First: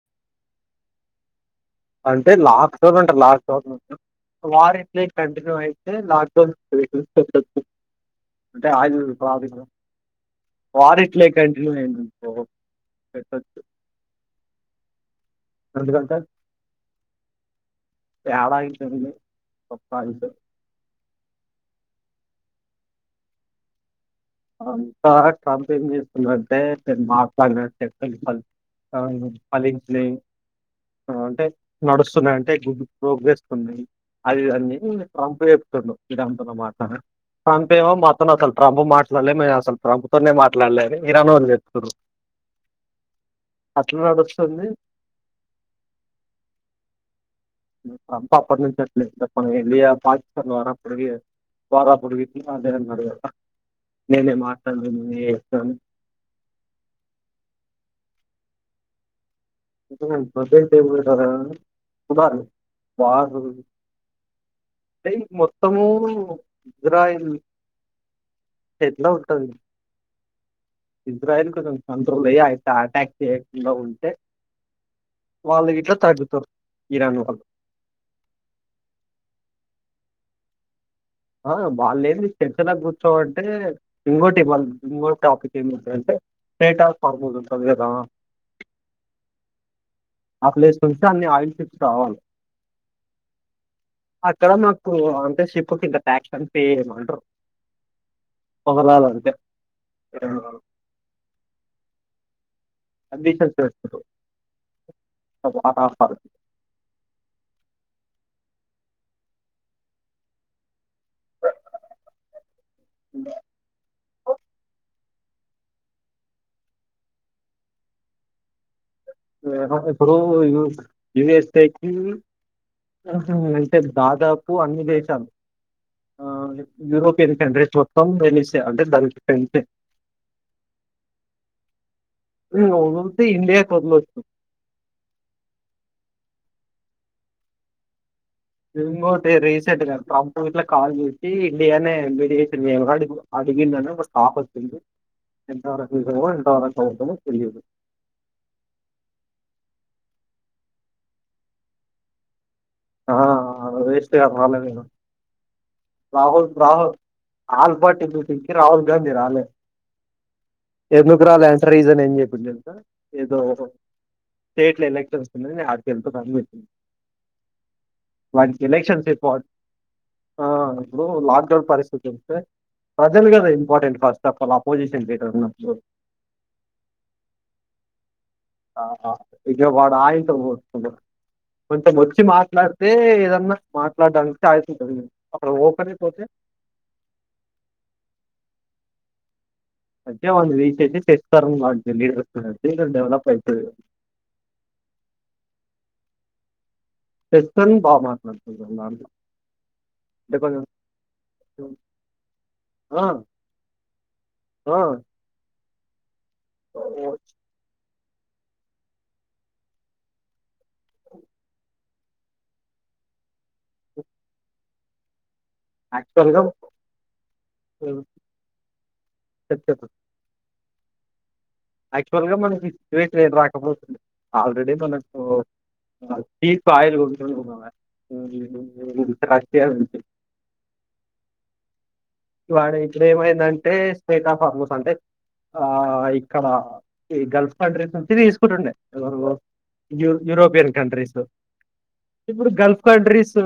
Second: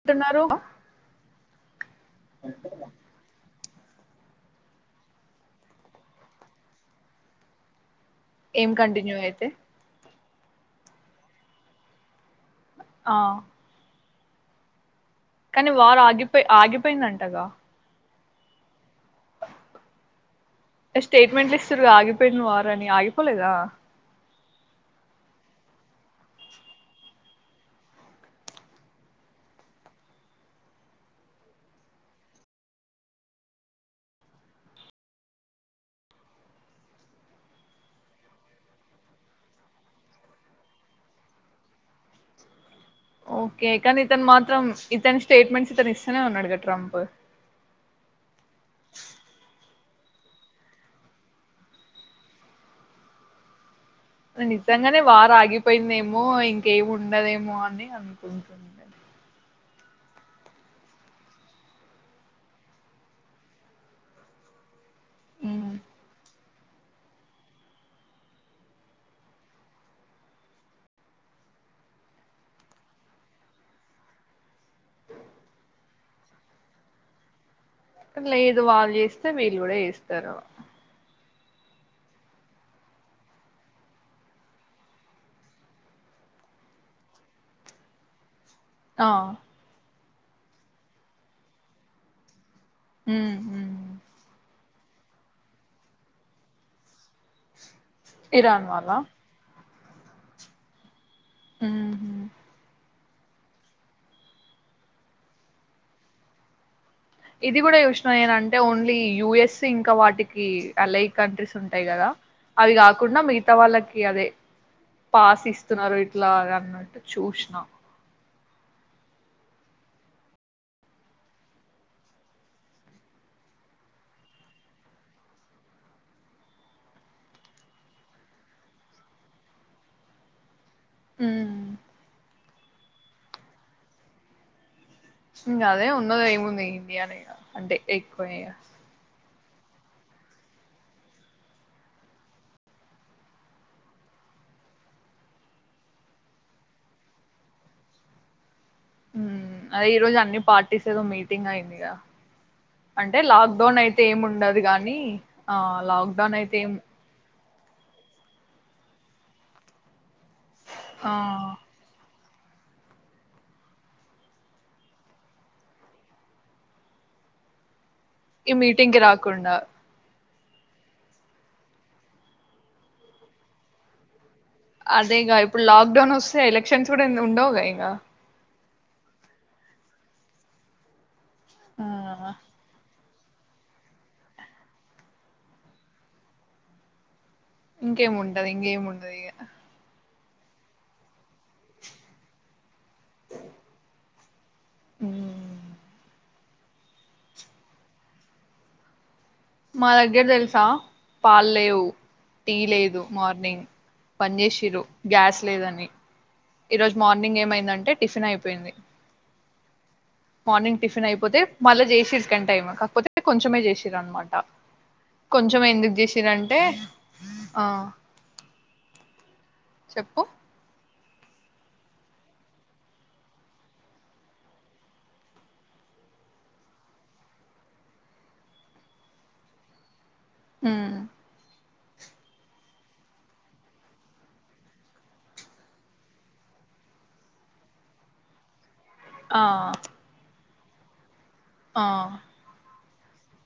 అంటున్నారు అంటే లాస్ట్ చోట్ ఉంటారు లాస్ట్ చో వార్ ఇట్లా కంటిన్యూ అయితే లక్డౌన్ [unintelligible] అంటే ఏం అదు కంటిన్యూ అయితే వార్ ఇట్లే కంటిన్యూ అని ఆ కానీ వారు ఎందుకంటే ఆగిపోయి ఆగిపోయిందంటగా [unintelligible] ప్రప్పాయి స్టేట్మెంట్లు ఇస్తారు ఆగిపోయిన వార్ అని ఆగిపోలేదా అంత ట్రంప్ ఏం చేస్తున్నాంటేను మాట్లాడిన చెలు ఫలించినయి అంటే నడుస్తున్నా అంటే గు ప్రోగేస్తున్నా అది అన్నీ ట్రంప్ చెప్తున్నా ఇ మా ట్రంప్ ఏమో మాత్రం అసలు ట్రంప్ మాట్ అసలులే మే అసలు ప్రభుత్వ మాట్లాడలేదు మీర నో చెప్తురు ఓకే కానీ ఇతను మాత్రం ఇతని స్టేట్మెంట్స్ ఇతను ఇస్తూనే ఉన్నడు కద ట్రంప్ ట్ర అప్పటి నుంచి అట్లేదు చెప్ప వెళ్లియా పాకిస్థాన్ వార పడవి వార పొడివింటే నే నిజంగానే వారు ఆగిపోయిందేమో ఇంకేమి ఉండదేమో అని అ తునకుంటే వారు అంటే ఉమ్. మొత్తము ఇజ్రాయిల్ ఎట్లా ఉంటంది ఇజ్రాయిల్ కొంచం తంత్రులు అయ అయితే అటాక్ చేయకుండా ఉంటే వాళ్ళు ఇట్లా తగ్గుతరు ఇరాన్ వాళ్ళు లేదు వాళ్ళు చేస్తే వీళ్ళు గూడా చేస్తారు ఆ వాళ్ళు ఏమి చచలా కూర్చోవంటే ఇంకోటి వాళ్ళ ఇకోటి టాపిక్ ఏమింటందింటే స్ట్ ఆఫ ఫార్మోస్ ఉంటుంది కదా ఆ ఆలే సంస్థాన్ని ఆయుషప్ రావాల ఉమ్ ఉమ్ అక్కడ ప్పు అంతే శిపకి ఇంద క్షన్ పేము ఇరాన్ వాల్ల ఆ హ్మ్ అడ్మిషన్స్ ఎప్పుడూ ఇది కూడా చూసిన ఏనంటే ఓన్లీ యుఎస్ ఇంకా వాటికి అల కంట్రీస్ ఉంటాయి కదా అవి కాకుండా మిగతా వాళ్ళకి అదే పాస్ ఇస్తున్నారు ఇట్లా అన్నట్టు చూసిన ఇప్పుడు యయుఎస్ఏకి అంటే దాదాపు అన్ని దేశాలు ఆ యూరోపియన్ కంట్రీస్ మొత్తం వెలిసే అంటే దానికి టెన్తే హ్మ్ నువ్వు వదిలితే ఇండియా కొదులోద్దు ఇంక అదే ఉన్నదేముంది ఇండియానే ఇగ అంటే ఎ ఇంగోటరై రు ట్రంప్ ఇట్లా కాల్ చేసి ఇండియానే ఎ అడిగిందని ఒక టాక్ వచ్చింది ఎంతవరకు నిజమో ఎంతవరకు అబద్దమో తెలీదు హ్మ్ అదే ఈ రోజు అన్ని పార్టీస్ ఏదో మీటింగ్ అయింది గా ఆ అంటే లాక్డౌన్ అయితే వేస్ట్ ఏమి గా ఉండదు రాలేదు గాని ఆ లాక్ డౌన్ రాహుల్ అయితే ఏం రాహుల్ ఆల్ పార్టీ మీటింగ్కి రాహుల్ గాంధీ రాలే ఆ ఎందుకు రాలే అంటే రీజన్ ఏం చెప్పి ఏదో స్టేట్ లో ఎలక్షన్స్ ఉన్నాయి అటు వెళుతున్న అని చెప్పాడు ఈ మీటింగ్కి రాకుండా ఆ ఇప్పుడు లాక్డౌన్ పరిస్థితి వస్తే ప్రజలు కదా important first of all opposition leader అదేగా ఇప్పుడు ఉన్నప్పుడు లాక్ డౌన్ వస్తే ఎలక్షన్స్ కూడా ఉండవుగా ఇగ ఆహా విజయవాడ ఇట్ల పోతుండే కొంతమొచ్చి ఇంగా మాట్లాడితే [unintelligible] మాట్లాడానికి ఛాయిస్ ఉంటది అక్కడ ఊర్కనే పోతే ఇంకేముంటది ఇంకేం ఉండదు ఇగ అదే [unintelligible] చేస్తారు నాకు తెలీదు మ్మ్ మ్మ్ దే గద డెవలప్ అయితది ఇగ మ్మ్ టస్న్ బా మాట్లాడుతుందిన్నారు మా దగ్గర తెలుసా పాలు లేవు టీ లేదు ఆ, మార్నింగ్ పని ఆ, చేసిరు గ్యాస్ లేదని ఈ రోజు మార్నింగ్ ఏమైందంటే టిఫిన్ అయిపోయింది మార్నింగ్ టిఫిన్ అయిపోతే మళ్ళా చేసిరి సెకెండ్ టైమ్ కాకపోతే కొంచమే చేసిర అన్నమాట కొంచెం ఎందుకు గా చేసిరంటే ఆ చెప్తాను చెప్పు యాక్చువల్ గా మనకి సిచ్యువేషన్ ఏది రాకపోతుంది ఆల్రెడీ మనకు ఆయిల్ [unintelligible] ఆమ్ ఇవాడే ఇక్కడ ఏమైందంటే స్టేట్ ఆఫ్ ఆల్మోస్ అంటే ఆ ఇక్కడ ఈ గల్ఫ్ కంట్రీస్ నుంచి తీసుకుంటుండే ఆ యూరోపియన్ కంట్రీస్ ఆ ఇప్పుడు గల్ఫ్ కంట్రీస్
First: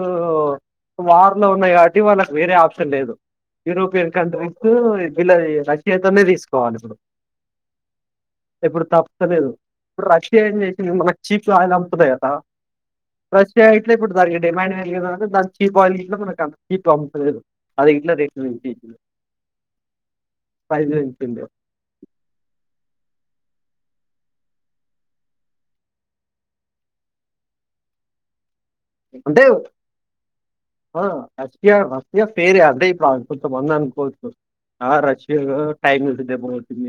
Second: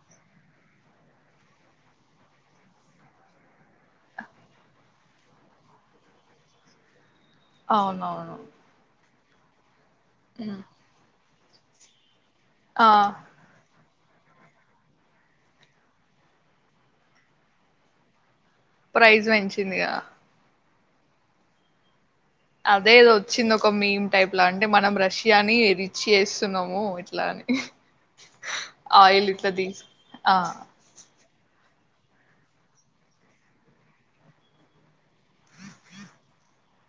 వార్ లో ఉన్నాయి కాబట్టి వాళ్ళకి వేరే ఆప్షన్ లేదు యూరోపియన్ కంట్రీస్ వీళ్ళ రష్యాతోనే తీసుకోవాలి ఇప్పుడు అవునవును సర్లేదు ఇప్పుడు రష్యా ఏం ఉమ్ చేసింది మనకి చీప్స్ ఆయిల్ అమ్ముతున్నాయి కదా ఆ [unintelligible] ఇట్ల ఇప్పుడు దానికి డిమాండ్ పెరిగింది తర్వతా దాన్ని చీప్ ఆయిల్ [unintelligible] ఉమ్ ప్రైజ్ పెంచిందిగా ఫ్రెజ్ ఎంతుదో అదే వచ్చింది ఒక మెమ్ టైప్ లో అంటే మనం రష్యాని రిచ్ చేస్తున్నాము ఇట్లా అని ఆయిల్ అంటే ఇట్లా తీసి ఆ ఆ! రష్యా రష్యా ఫేరయా అంటే ఇప్పుడు కొంతమంది అనుకోవచ్చు ఆ రష్యా టైం ఉంటుది రేపు పోతుంది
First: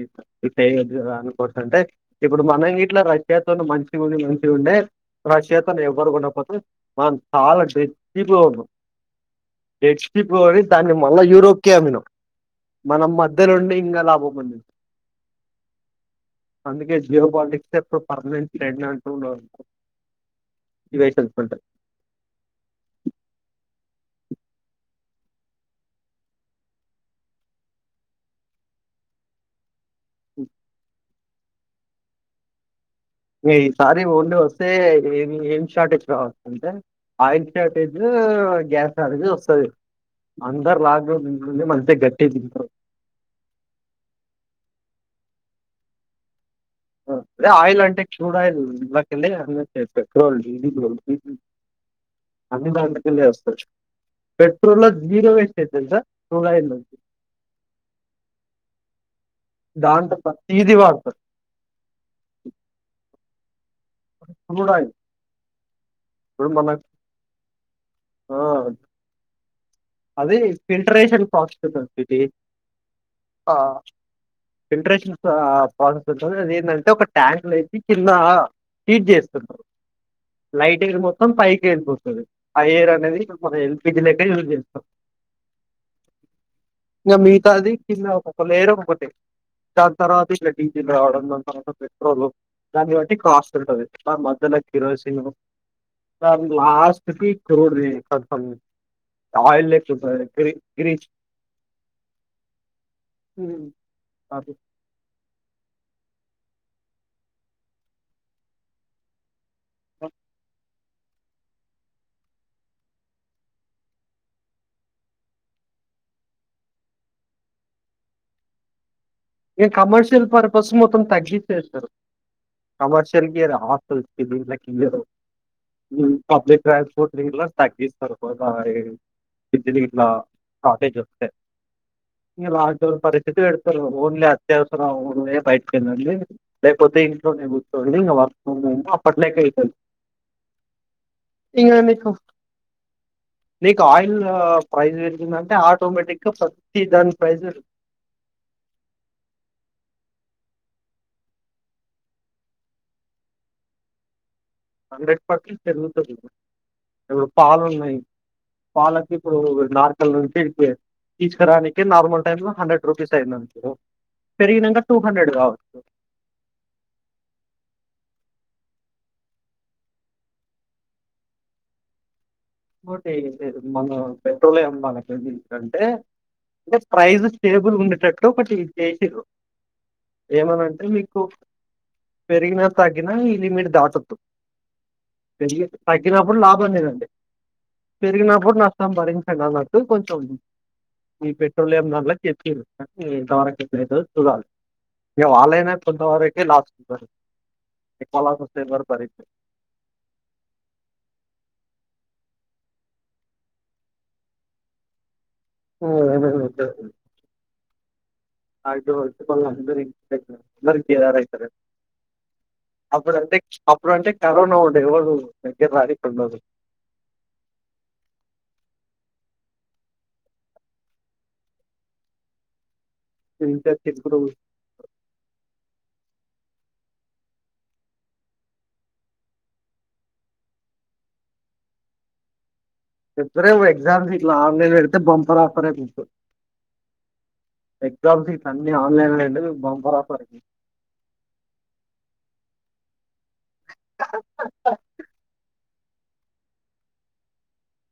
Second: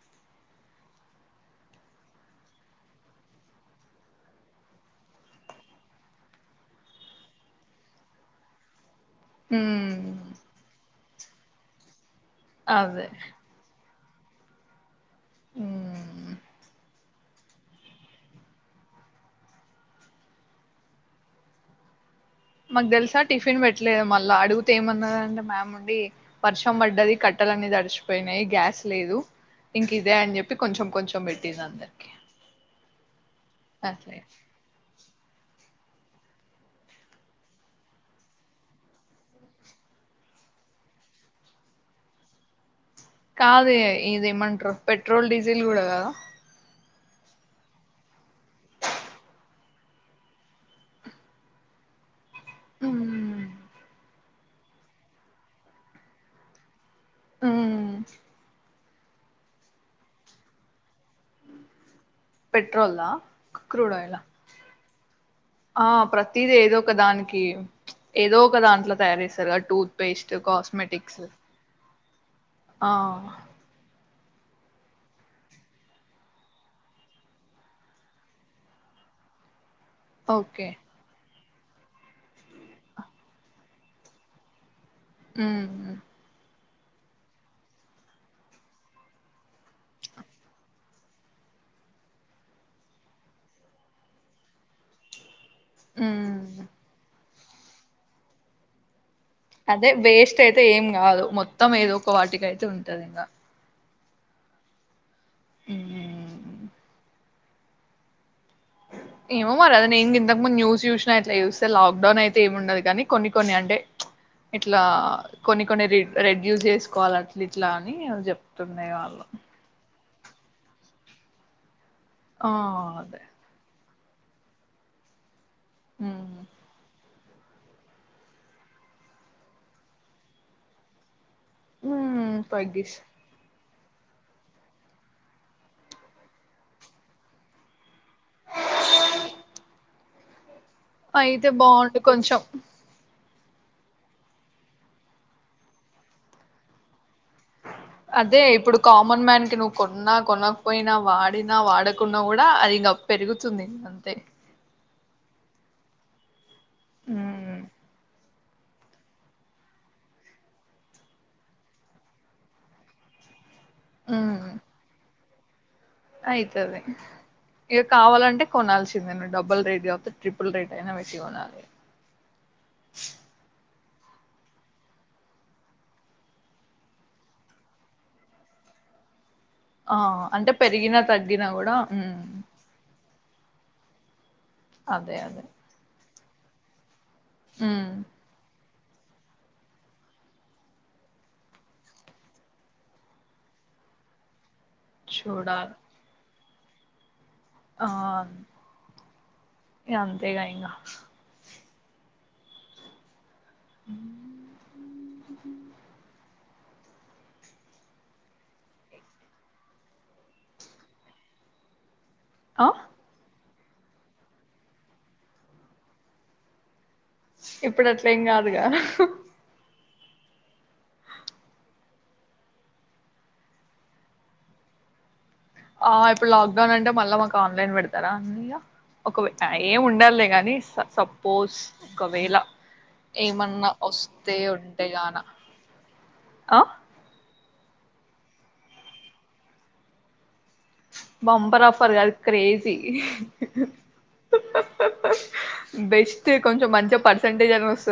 ఏమి వద్దు అనుకోవచ్చు అంటే ఇప్పుడు మనం ఇట్లా రష్యాతో మంచిగా ఉండి మంచిగా ఉండే రష్యాతో ఎవ్వరు ఉండకపోవచ్చు మనం చాలా డెడ్ చీప్ లో ఉన్నాం డెడ్ ఉమ్ చీప్ లో దాన్ని [unintelligible] మళ్ళా యూరోప్ కే అమిన్నాం అదే మనం మధ్యలో ఉండి ఇంకాలా పోమన్నది ఉమ్ అందుకే జిరో పాలిటిక్స్ ఎప్పుడు పర్మనెంట్ ట్రెండ్ అంటు ఉండదు రిలేషన్స్ ఉంటాయి మాకు తెలుసా టిఫిన్ పెట్టలేదు మళ్ళా అడుగుతే ఏమన్నదంటే మ్యామ్ ఉండి వర్షం పడ్డది కట్టలు అనేది అడిచిపోయినాయి గ్యాస్ లేదు ఇంకా ఇదే అని చెప్పి కొంచెం కొంచెం తిన్నం దరికి న సారే ఒ వస్తే ఏ ఏ షార్టేజ్ కావచ్చ అంటే ఆయిల్ షార్టేజ్ గ్యాస్ షార్టేజ్ వస్తుంది అందరు లాక్డౌన్ మళ గట్టి తింట కాదు ఇదిేమంటారు పెట్రోల్ డీజిల్ కూడా కదా అదే ఆయిల్ అంటే క్రూడ్ ఆయిల్ ఇక పెట్రోల్ డీజిల్జ అ దాంట ఉమ్ వవస్ వచ్చ పెట్రోల్ లో జీరో వేస్ట్ తెలుసా ఆ ద దాంట తతి వార్త పెట్రోల్లా క్రడే ఆయిల్ క్రూడ్ ఆయిల్ ఆహ్ ఇప్పుడు ఇది ఏదో మనకు ఒక దానికి ఏదో ఒక దాంట్లో తయారు చేస్తారు కాబట్టి అదే ఫంటర్నేషల్ పాక్స్ అ ఆ ఫిల్టరేషన్ ప్రాసెస్ ఉంటుంది అది ఏంటంటే ఒక ట్యాంక్ లోయి కింద ఫీడ్ జెస్తారు ఓకే లైటింగ్ మొత్తం పైక్ వెళ్ిపోతుంది ఆ ఎయిర్ అనేది మన ఎల్పిజీ క యూజ్ చేస్తుంది ఆ ఇంక మిగతాది కింద ఒకొ లేర్ ఒకటి దాని తర్వాత ఇంక డీజిల్ రావడం దాని తర్వాత పెట్రోల్ దాన్ని బట్టి కాస్ట్ ఉంటది ద మధ్యలో కిరోసిన్ స ఉమ్ లాస్ట్ కి జరురుది క అదే వేస్ట్ అయితే ఏం కాదు మొత్తం ఏదో ఒక వాటికి అయితే ఉంటంది ఇంకా అది ఉ ఏమో మ అదేం ఇకు ముందు న్యూ చూ ట్లా చూస్తే లాక్ డౌన్ అయితే ఏమిండదు కానీ కొన్ని కొన్ని అంటే ఇట్లా కొన్ని కొన్ని రెడ్యూస్ చేసుకోవాలి అట్లా ఇట్లా అని చెప్తున్నా వాళ్ళు ఇ కమర్షియల్ పర్పస్ మొత్తం తగ్గిించసారు ఆ అదే కమర్షియల్కి ఈ రామ్మా [unintelligible] ఉమ్ పబ్లిక్ ట్రాన్స్ఫర్ట్ తగ్గిస్తారు ఉమ్ ఇ తగ్గిస్ లాక్డౌన్ పరిస్థితి పెతు స ఓన్లీ అత్యవసరం బయటకి వెళ్ందండి లేకపోతే ఇంట్లోనే కూర్చోండి ఇం వర్క్ ఫమ్ అప్పట్లోక వెళ్తుదు అయితే బాగుండు కొంచెం నీకు ఆయిల్ ప్రైస్ పెరిగిదంటే ఆటోమెటిగ్గా ప్రతి దానికి అదే ఇప్పుడు కామన్ మ్యాన్ కి నువ్వు కొన్నా కొనకపోయినా వాడినా వాడకున్నా కూడా అది ఇంకా పెరుగుతుంది అంతే హండ్రెడ్ పర్సెంట్ పెరుగుతుంది ఇప్పుడు ఉమ్ పాలు ఉన్నాయి పాలకి ఇప్పుడు నార్కల్ నుంచి ఇప్పి ఏ తీసుకరానికి నార్మల్ టైమ్ లో హండ్రెడ్ రూపీస్ అయిందండి పెరిగినంగా టూ హండ్రెడ్ రావు అయితది ఇగ కావాలంటే కొనాల్సిందే నువ్ డబ్బుల్ రేట్ కాపోతే ట్రిపుల్ రేట్ అయినా వెట్టి కొనాలే ఓటేఇన్ లేదు మన పెట్రోల్ లే మన కేజీ ఏం అంటే జస్ట్ ప్రైస్ స్టేబుల్ ఉండేటట్టు ఒకటి చేసిర్రు ఆ అంటే ఏమనంటే పెరిగినా తగ్గినా కూడా హ్మ్ నాయ్ ఇలిమిట్ దాటొద్దు అదే అదే ఇలా అప్పుడు లాభం లేదండి ఉమ్ పెరిగినప్పుడు నా సంభరించండి అన్నట్టు కొంచెం మీ పెట్రోలియం ధరలకు ఏతికీర్రు ఎంత వరకు ఎట్లా అయితదో చూడాలి ఏ వాళ్లు అయినా చూడాలి కొంతవరే ఏలాస్ కు బారి ఆ భరించరు ఇగ అంతే ఇంగ ఉ అయినా రిప్లై ఇత్తది మాక్సిమం అందరిందరికి ారైయితారు ఆ అప్పుడు అంటే చ్ అప్పుడు అంటే కరోనా ఉండే ఎవడు దగ్గర రానీకుండదు ఇప్పుడు అట్లె ఏం కాదుగా ఇంత చెప్పుడు ఆ ఇప్పుడు లాక్డౌన్ అంటే మళ్ళా మాకు ఆన్లైన్ పెడతారా లియ ఒకవే ఏం ఉండదులే గానీ సపోజ్ ఒకవేళ చెప్రే ఏం ఏమన్నా ఎగ్జామ్ గీట్లా వస్తే ఆన్లైన్ ఎడితే ఉంటేగాన బంపర్ ఆఫరే నీకు ఆ ఎగ్జామ్స్ గిట్ల అన్నీ online end bumper offer bumper offer కాదు క్రేజీ [unintelligible] బెస్ట్ కొంచెం మంచిగా పర్సెంటేజ్ అని వస్తు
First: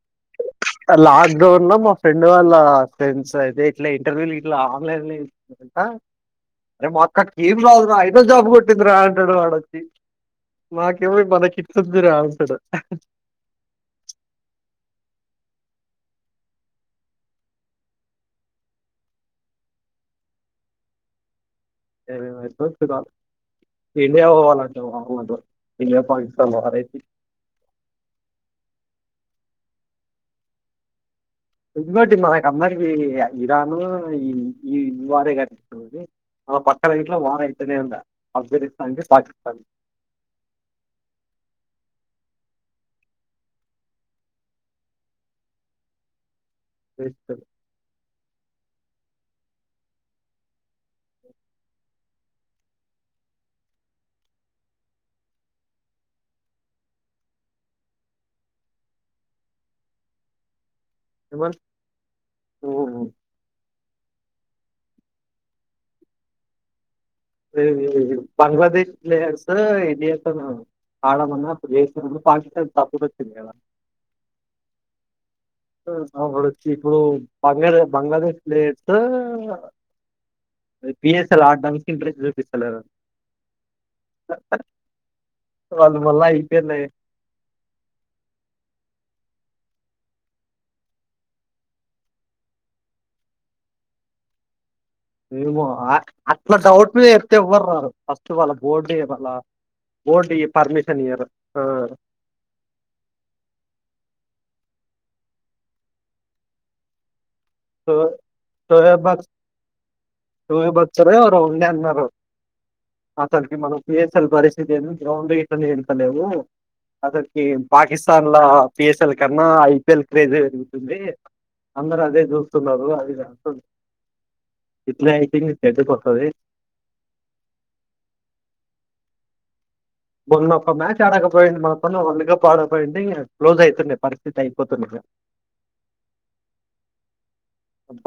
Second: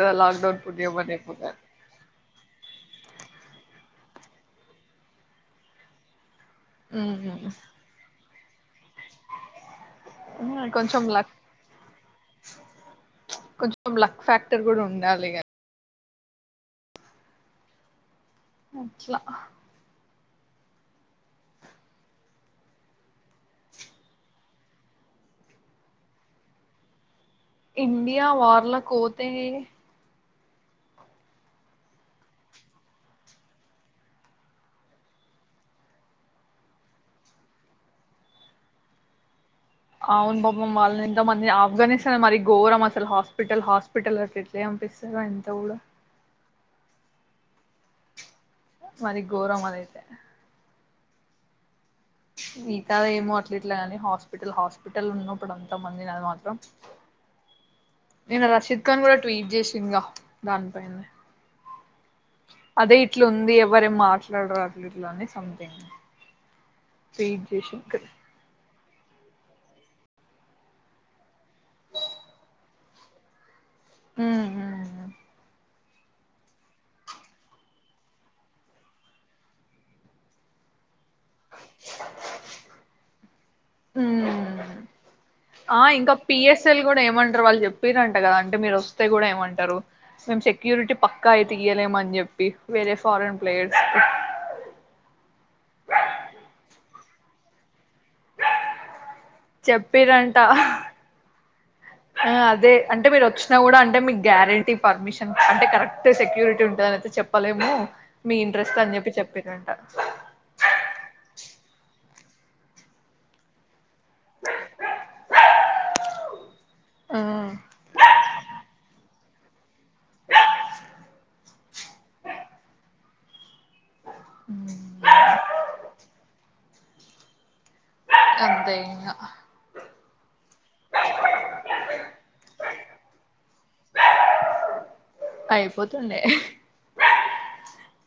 లాక్ డౌన్ లో మా ఫ్రెండ్ వాళ్ళ ఫెండ్స్ అదే ఇట్లా ఇంటర్వ్యూలు ఇట్లా ఆన్లైన్ లే ఆ అరే మా అక్కకి ఏం రాదు రా ఐ వద్ద మూడ్ పట్టింది రాలంటాడు వాడొచ్చి కొంచెం మాకేమ లక్ మనకిట్ంది రాలంటాడు చగా అ ఏవి స కాల ఇండియా పోవాలంటడి ఇండియా పాకిస్తన్ లోరే ఇండియా వార్ల పోతే ఇకోటి మనకు అందరికి ఇరాన్ ఈ ఈ ఈ వారే కానిపిస్తుంది మన పక్కన ఇంట్లో వార అయితేనే ఉందా ఆఫ్ఘనిస్తాన్ంట పాకిస్తాన్ అవును బాబమ్ వాళ్ళని ఎంత మంది ఆఫ్ఘనిస్తానే మరి గఘోరం అసలు హాస్పిటల్ హాస్పిటల్ అట్ ఎట్లే పంపిస్తార ఎంత కూడా తెస్ మరి ఘోరం అద అయితే ఈత ఏమో అట్ల ఇట్లాగాని హాస్పిటల్ హాస్పిటల్ ఉన్నప్పుడు అంత మంది నా అది మాత్రం నేను రషీద్ ఖాన్ కూడా ట్వీట్ చేసిందిగా దానిపైన కేవల్ అదే ఇట్లు ఉంది ఎవరే మా లాడులులోనే సమంతింగ్ పనివాది ప్లేయర్స్ ఇండియాతో ఆడమన్నా అప్పుడు చేసన్నా పాకిస్తాన్ తప్పుడు వచ్చింది కద హ అడ వచ్చి ఇప్పుడు బంగ్ బంగ్లాదేశ్ ప్లేట్ హ ఆ వాళ్ళు ఇంకా మళ్ళీ ఐపీఎల్ పిఎస్ఎల్ కూడా ఏమంటారు వాళ్ళు చెప్పరంట కదా అంటే మీరు వస్తే కూడా ఏమంటారు ంటారు మేము సెక్యూరిటీ పక్కా అయ్తేయలేమ అని చెప్పి వేరే ఫారెన్ ప్లేయర్స్ ఏమో అట్లా డౌట్ మీద ఎతే ఇవ్వరు ఫస్ట్ వా బోర్డు ఇవ్వాలి చెప్పరంట ఆ, అదే అంటే మీరు వచ్చినా కూడా అంటే మీకు గ్యారెంటీ పర్మిషన్ అంటే కరెక్ట్ సెక్యూరిటీ ఉంటుద అయితే చెప్ప సో సోయబ్ చెప్పిరంట సోహెబ్ అక్తర్ రో ఎవరో ఉండే అన్నారు అతడికి మనం పిఎస్ఎల్ పరిస్థితి ఏ గ్రౌండ్ కి ఇట్లా వెల్త్ లేవు అతడికి ఉమ్ పాకిస్తన్ ల పిఎస్ఎల్ కన్నా ఐపిఎల్ క్రేజ్ ఎక్కువ ఉంది అందరు అదే చూ స్తున్నారు అ ఉమ్, ఇట్లే అయితే మీది షెడ్ కి వస్తది అంతే యిగా మొన్న ఒక్క మ్యాచ్ ఆడకపోయుంటే మొత్తం వరల్డ్ కప్ ఆడకపోయి ఉంటే ఇగ క్లోజ్ అవుతుండే పరిస్థితి అయిపోతుండ అయిపోతుండే హ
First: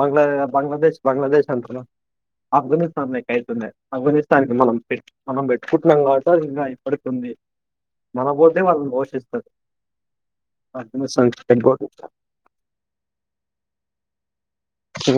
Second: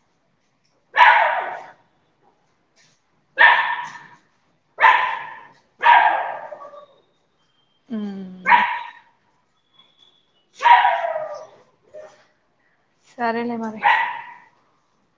బంగ్లా బంగ్లాదేశ్ బంగ్లాదేశ్ అంటున్నా ఆఫ్ఘనిస్తాన్ లెక్క అయితున్డే ఆఫ్ఘనిస్తాన్ కి మనం పెట్ మనం పెట్టుకుంటున్నాం కాబట్టి ఇంకా ఇప్పటికుంది మన ఉమ్ పోతే వాళ్ళని పోషిస్తరు ఆఫ్ఘనిస్తాన్ష సరేలే మరి ఉ